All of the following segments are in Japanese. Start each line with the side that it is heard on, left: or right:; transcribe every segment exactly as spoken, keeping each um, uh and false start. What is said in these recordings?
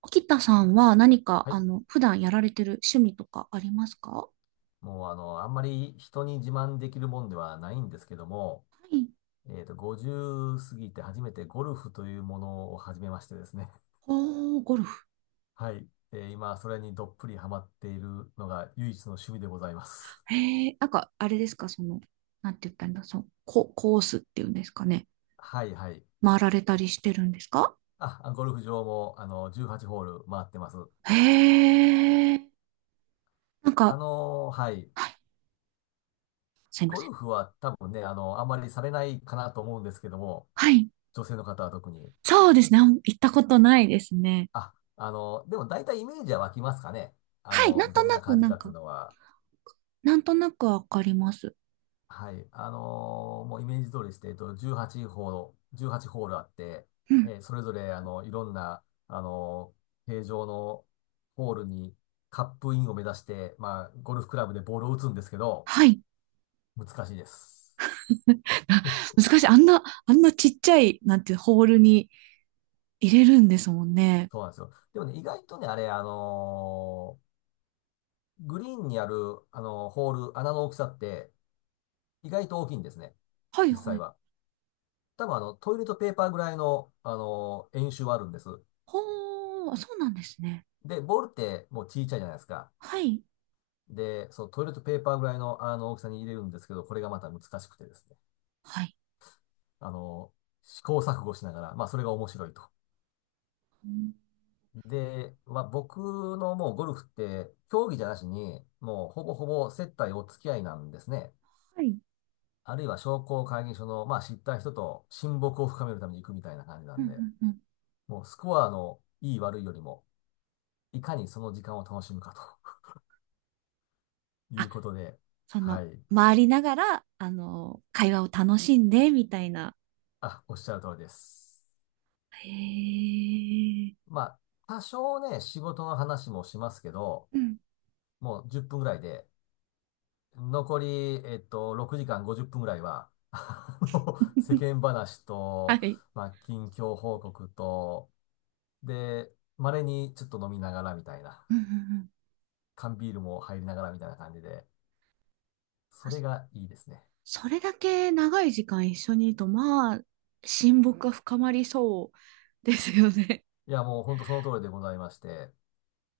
right: 沖田さんは何か、
left: は
right: あ
left: い。
right: の、普段やられてる趣味とかありますか？は
left: もうあの、あんまり人に自慢できるもんではないんですけども、
right: い。
left: えっと、ごじゅう過ぎて初めてゴルフというものを始めましてですね。
right: おー、ゴルフ。
left: はい。で、今、それにどっぷりハマっているのが唯一の趣味でございます。
right: へえ、なんか、あれですか、その、なんて言ったらいいんだ、その、コ、コースっていうんですかね。
left: はい、はい。
right: 回られたりしてるんですか？
left: あ、ゴルフ場も、あの、じゅうはちホール回ってます。
right: へえ、なん
left: あ
right: か、
left: のーはい。
right: はい、すいま
left: ゴ
right: せ
left: ル
right: ん。
left: フは多分ね、あの、あんまりされないかなと思うんですけども、
right: はい。
left: 女性の方は特に。
right: そうですね。あんま行ったことないですね。
left: あ、あの、でも大体イメージは湧きますかね。あ
right: はい。な
left: の、
right: んと
left: どん
right: な
left: な
right: く、
left: 感じ
right: なん
left: かってい
right: か、
left: うのは。
right: なんとなくわかります。
left: はい。あのーもうイメージ通りして、えっと、じゅうはちホール、じゅうはちホールあって、
right: うん。
left: えーそれぞれ、あの、いろんな、あのー形状のホールにカップインを目指して、まあ、ゴルフクラブでボールを打つんですけど、
right: はい。
left: 難しいです。
right: 難しい。あんな、あんなちっちゃい、なんて、ホールに入れるんですもんね。
left: そうなんですよ。でもね、意外とね、あれ、あのーグリーンにある、あのーホール、穴の大きさって、意外と大きいんですね。
right: はい
left: 実
right: は
left: 際
right: い。
left: は。多分、あの、トイレットペーパーぐらいの、あのー円周はあるんです。
right: ほー、そうなんですね。
left: で、ボールってもう小さいじゃないですか。
right: はい。
left: で、そのトイレットペーパーぐらいの、あの大きさに入れるんですけど、これがまた難しくてですね。
right: はい。
left: あの、試行錯誤しながら、まあそれが面白いと。
right: うん、
left: で、まあ僕のもうゴルフって、競技じゃなしに、もうほぼほぼ接待お付き合いなんですね。
right: はい。うん
left: あるいは商工会議所の、まあ知った人と親睦を深めるために行くみたいな感じな
right: う
left: んで、
right: んうん。
left: もうスコアのいい悪いよりも、いかにその時間を楽しむかという
right: あ、
left: ことで、
right: そ
left: は
right: の、
left: い。
right: 回りながら、あの、会話を楽しんで、みたいな。
left: あ、おっしゃる通りです。
right: へえ。
left: まあ、多少ね、仕事の話もしますけど、
right: うん。
left: もうじゅっぷんぐらいで、残り、えっと、ろくじかんごじゅっぷんぐらいは、あの世 間話
right: は
left: と、
right: い。
left: まあ、近況報告と、で、稀にちょっと飲みながらみたいな、
right: うんうんうん。
left: 缶ビールも入りながらみたいな感じで、そ
right: あ、
left: れ
right: そ、
left: がいいですね。
right: それだけ長い時間一緒にいると、まあ、親睦が深まりそうですよね。
left: いや、もうほんとその通りでございまして、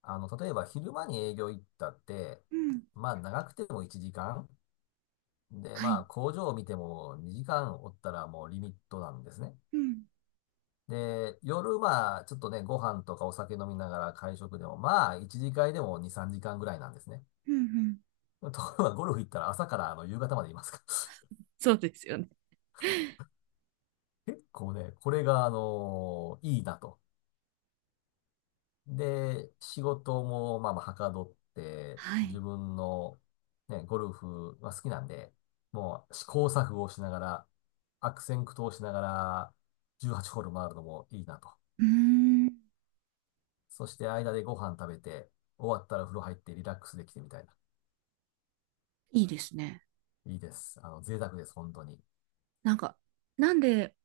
left: あの、例えば昼間に営業行ったって、
right: うん。
left: まあ長くてもいちじかんで、
right: は
left: まあ、
right: い。
left: 工場を見てもにじかんおったらもうリミットなんですね。
right: うん。
left: で、夜はちょっとね、ご飯とかお酒飲みながら会食でも、まあ、いち次会でもに、さんじかんぐらいなんですね。
right: うんうん。
left: ところがゴルフ行ったら朝からあの夕方までいますか
right: そうですよね。
left: ら 結構ね、これがあのーいいなと。で、仕事もまあまあはかどって、
right: は
left: 自
right: い。
left: 分のね、ゴルフは好きなんで、もう試行錯誤をしながら、悪戦苦闘しながら、じゅうはちホール回るのもいいなと。
right: うーん。
left: そして間でご飯食べて、終わったら風呂入ってリラックスできてみたいな。
right: いいですね。
left: いいです。あの、贅沢です、本当に。
right: なんか、なんで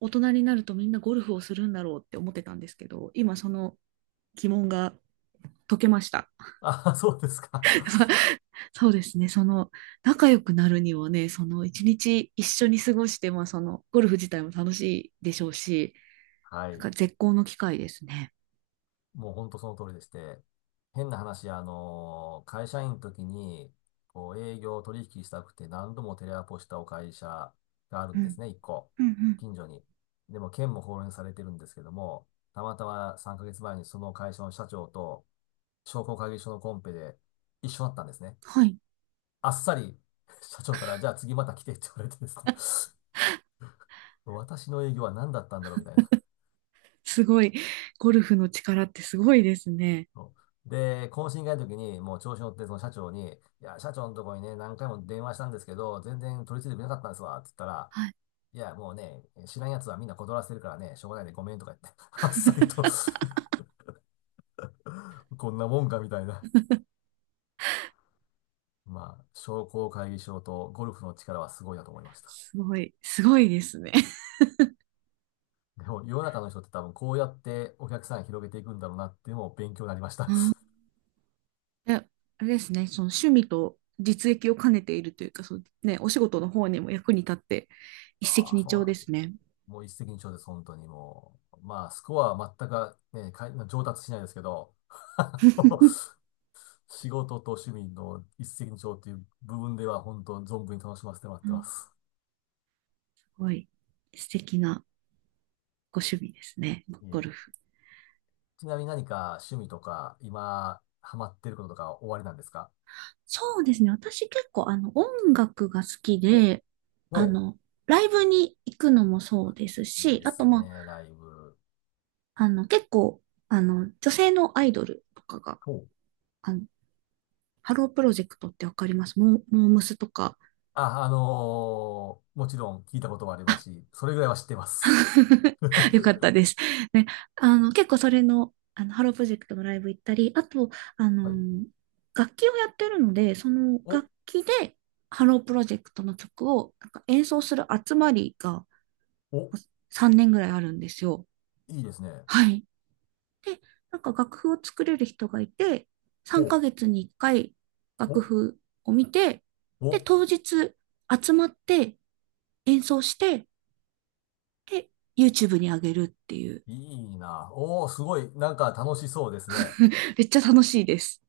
right: 大人になるとみんなゴルフをするんだろうって思ってたんですけど、今その疑問が解けました。
left: あ、そうですか。
right: そうですね、その仲良くなるにはね、その一日一緒に過ごして、まあそのゴルフ自体も楽しいでしょうし、
left: は
right: なんか
left: い。
right: 絶好の機会ですね。
left: もう本当その通りでして、変な話、あのー会社員の時に、こう、営業取引したくて何度もテレアポしたお会社がある
right: う
left: んです
right: ん。
left: ね、一個。
right: うんうん。
left: 近所に。でも、県も放連されてるんですけども、たまたまさんかげつまえにその会社の社長と商工会議所のコンペで一緒だったんですね。
right: はい。
left: あっさり 社長から、じゃあ次また来てって言われてですね 私の営業は何だったんだろうみたいな。
right: すごい。ゴルフの力ってすごいですね。
left: そうで、懇親会の時に、もう調子乗って、その社長に、いや、社長のとこにね、何回も電話したんですけど、全然取り次いでくれなかったんですわ、って言ったら、
right: はい。
left: いや、もうね、知らん奴はみんな断らせてるからね、しょうがないでごめんとか言って、あっさりと こんなもんかみたいな。まあ、商工会議所とゴルフの力はすごいなと思いました。
right: すごい、すごいですね。
left: でも、世の中の人って多分こうやってお客さん広げていくんだろうなっていうのも勉強になりました。
right: うん。え、あれですね、その趣味と実益を兼ねているというか、そうね、お仕事の方にも役に立って、一石
left: ああ、
right: 二
left: そう
right: 鳥
left: な
right: で
left: んだ。
right: すね。
left: もう一石二鳥です、本当にもう。まあ、スコアは全く、ね、かい上達しないですけど、あの仕事と趣味の一石二鳥っていう部分では、本当存分に楽しませてもらっ
right: う
left: てま
right: ん、
left: す。
right: すごい素敵なご趣味ですね、
left: いえい
right: ゴル
left: え、
right: フ。
left: ちなみに何か趣味とか、今、ハマってることとか終わりなんですか？
right: そうですね。私結構あの音楽が好き
left: お、
right: で、あ
left: お、
right: の、ライブに行くのもそうです
left: いい
right: し、
left: で
right: あと
left: す
right: ま
left: ね、ライブ。
right: あ、あの結構、あの、女性のアイドルとかが、
left: お、
right: あの、ハロープロジェクトってわかります？モー、モームスとか、
left: あ、あのーもちろん聞いたこともあり
right: あ。
left: ますし、それぐらいは知ってます。
right: よかったで す。ね、あの、結構それの、あの、ハロープロジェクトのライブ行ったり、あと、あ
left: はい。
right: の、楽器をやってるので、その
left: お、
right: 楽器でハロープロジェクトの曲をなんか演奏する集まりが
left: お、
right: さんねんぐらいあるんですよ。
left: いいですね。
right: はい。で、なんか楽譜を作れる人がいて、3
left: ほ
right: ヶ
left: う。
right: 月にいっかい楽
left: お、
right: 譜を見て、で、
left: お、
right: 当日集まって演奏して、で、YouTube に上げるっていう。
left: いいな。おー、すごい。なんか楽しそうですね。
right: めっちゃ楽しいです。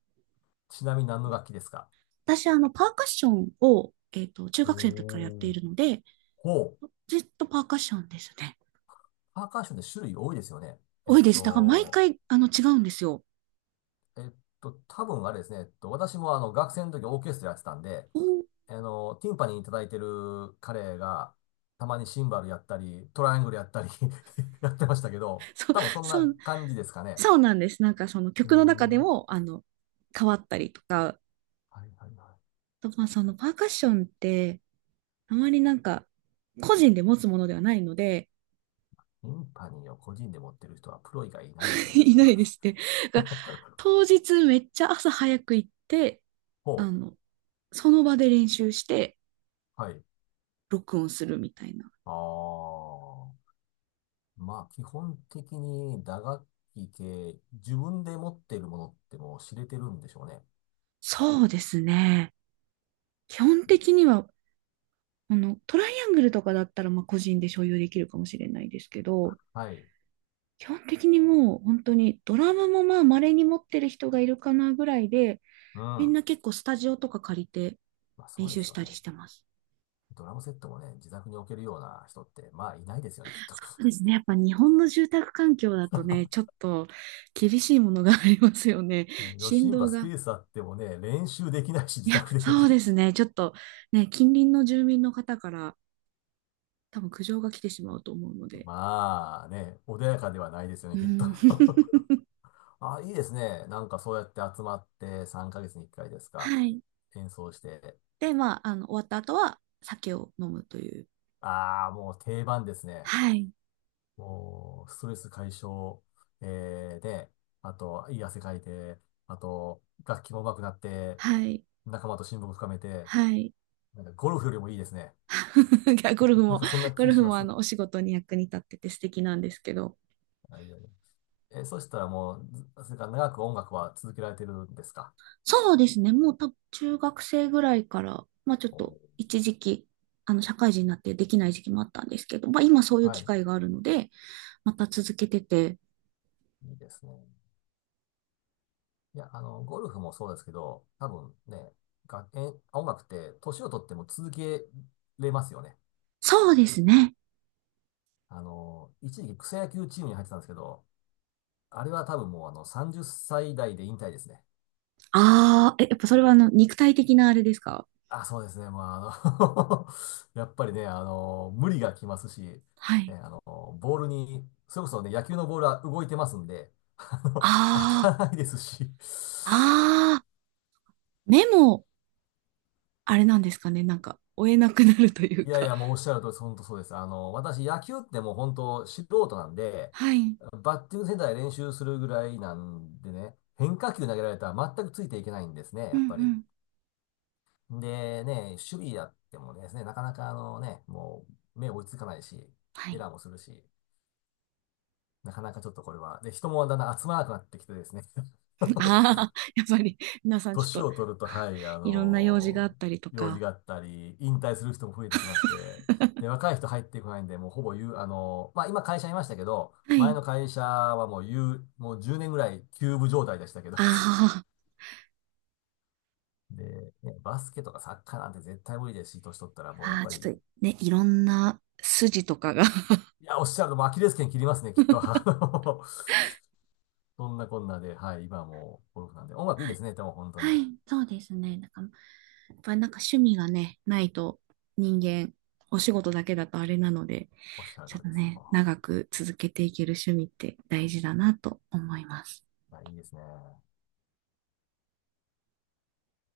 left: ちなみに何の楽器ですか？
right: 私、あの、パーカッションを、えっと、中学生の時からやって
left: お
right: い
left: ー。
right: るので、
left: ほう。
right: ずっとパーカッションですね。
left: パーカッションって種類多いですよね。え
right: 多
left: っ
right: いです。だから毎
left: と、
right: 回、あの、違うんですよ。
left: えっと、多分あれですね。えっと、私もあの、学生の時オーケストラやってたんで、
right: お、
left: あの、ティンパニーに叩いてる彼が、たまにシンバルやったり、トライアングルやったり やってましたけど、
right: そう、
left: 多分そん
right: そ
left: な
right: う、
left: 感じですかね。
right: そうなんです。なんかその
left: うー
right: 曲の中
left: ん。
right: で
left: は
right: も、あの、変わったりとか、
left: いはいは
right: とまあそのパーカッションって、あまりなんか、個人で持つものではないので、
left: い。ティンパニーを個人で持ってる人はプロ以外いないです よね、きっ
right: いな
left: と。
right: いですね。が、当日めっちゃ朝早く行って、
left: ほ
right: あ
left: う。
right: の、その場で練習して、
left: はい。
right: 録音するみたいな。
left: ああ。まあ、基本的に打楽器系、自分で持ってるものってもう知れてるんでしょうね。
right: そうですね。基本的には、あの、トライアングルとかだったら、まあ、個人で所有できるかもしれないですけど、
left: はい。
right: 基本的にもう本当にドラムもまあ稀に持ってる人がいるかなぐらいで、
left: うん。
right: みん
left: ま
right: な結構スタジオとか借りて
left: あ、そ
right: 練
left: うで
right: 習
left: す
right: し
left: よ
right: たり
left: ね。
right: してます。
left: ドラムセットもね、自宅に置けるような人って、まあ、いないですよね、きっと。
right: そうですね。やっぱ日本の住宅環境だとね、ちょっと厳しいものがありますよね。
left: ねヨ
right: 振
left: シンバ
right: 動
left: スペ
right: が。
left: ースあってもね、練習できないし、
right: い
left: 自
right: や、
left: 宅で
right: そ うですね。ちょっとね、近隣の住民の方から多分苦情が来てしまうと思うので。
left: まあね、穏やかではないですよね、
right: う
left: きっと
right: ん。
left: ああ、いいですね。なんかそうやって集まってさんかげつにいっかいですか？
right: はい。
left: 演奏して。
right: で、まあ、あの、終わった後は酒を飲むという。
left: ああ、もう定番ですね。
right: はい。
left: もう、ストレス解消、えーで、あと、いい汗かいて、あと、楽器も上手くなって、
right: はい。
left: 仲間と親睦深めて、
right: はい。い
left: なんかゴルフよりもいいですね。
right: やゴルフ
left: なん
right: も、
left: かそんな
right: ゴ
left: 気
right: ル
left: し
right: フ
left: ま
right: も
left: す。
right: あ
left: は
right: の、お仕事に役に立ってて素敵なんですけど。
left: いはいはい、え、そしたらもう、ずそれから長く音楽は続けられてるんですか？
right: そうですね。もう多分中学生ぐらいから、まあちょっ
left: お
right: と
left: ー、
right: 一時期、あの、社会人になってできない時期もあったんですけど、まあ今そういう
left: は
right: 機
left: い。
right: 会があるので、また続けてて。
left: いいですね。いや、あの、ゴルフもそうですけど、多分ね、が、え、音楽って年を取っても続けれますよね。
right: そうですね。
left: あの、一時期草野球チームに入ってたんですけど、あれは多分もうあのさんじゅっさい代で引退ですね。
right: ああ、え、やっぱそれはあの、肉体的なあれですか？
left: あ、そうですね。まあ、あの やっぱりね、あの、無理がきますし、ね、
right: はい。
left: あの、ボールに、それこそね、野球のボールは動いてますんで、あの、当
right: あ
left: たらないですし。
right: あ、ああ、目も、あれなんですかね、なんか、追えなくなるという
left: いやい
right: か。
left: や、もうおっしゃる通り、本当そうです。あの、私、野球ってもう本当素人なんで、
right: はい。
left: バッティングセンターで練習するぐらいなんでね、変化球投げられたら全くついていけないんですね、
right: う
left: や
right: んう
left: っぱり。
right: ん。
left: でね、守備やってもですね、なかなかあのね、もう目追いつかないし、
right: は
left: エ
right: い。
left: ラーもするし、なかなかちょっとこれは、で、人もだんだん集まらなくなってきてですね、
right: ああ、やっぱり、皆さ んちょっ
left: 年
right: と、
left: を取ると、はい、あ
right: いろんな用事があ
left: の
right: ったりと
left: 用事
right: か。
left: があったり、引退する人も増えてきまして、で、若い人入ってこないんで、もうほぼ言う、あのまあ今会社いましたけど、
right: は
left: 前
right: い。
left: の会社はもう言う、もうじゅうねんぐらい休部状態でしたけど、
right: あ
left: で、ね、バスケとかサッカーなんて絶対無理ですし、年取ったらもうや
right: あ、
left: っ
right: ああ、
left: ぱ
right: ちょ
left: り
right: っとね、いろんな筋とかが。
left: いや、おっしゃると、アキレス腱切りますね、きっと。あのそんなこんなで、はい、今はもうゴルフなんで。音楽いい
right: は
left: で
right: い、
left: すね、でも本当
right: は
left: に。
right: い、そうですね。なんか、やっぱりなんか趣味がね、ないと人間、お仕事だけだとあれなので、
left: おっしゃる通
right: ちょっ
left: り
right: と
left: です。
right: ね、
left: も
right: 長く続けていける趣味って大事だなと思います。
left: うはい、いいですね。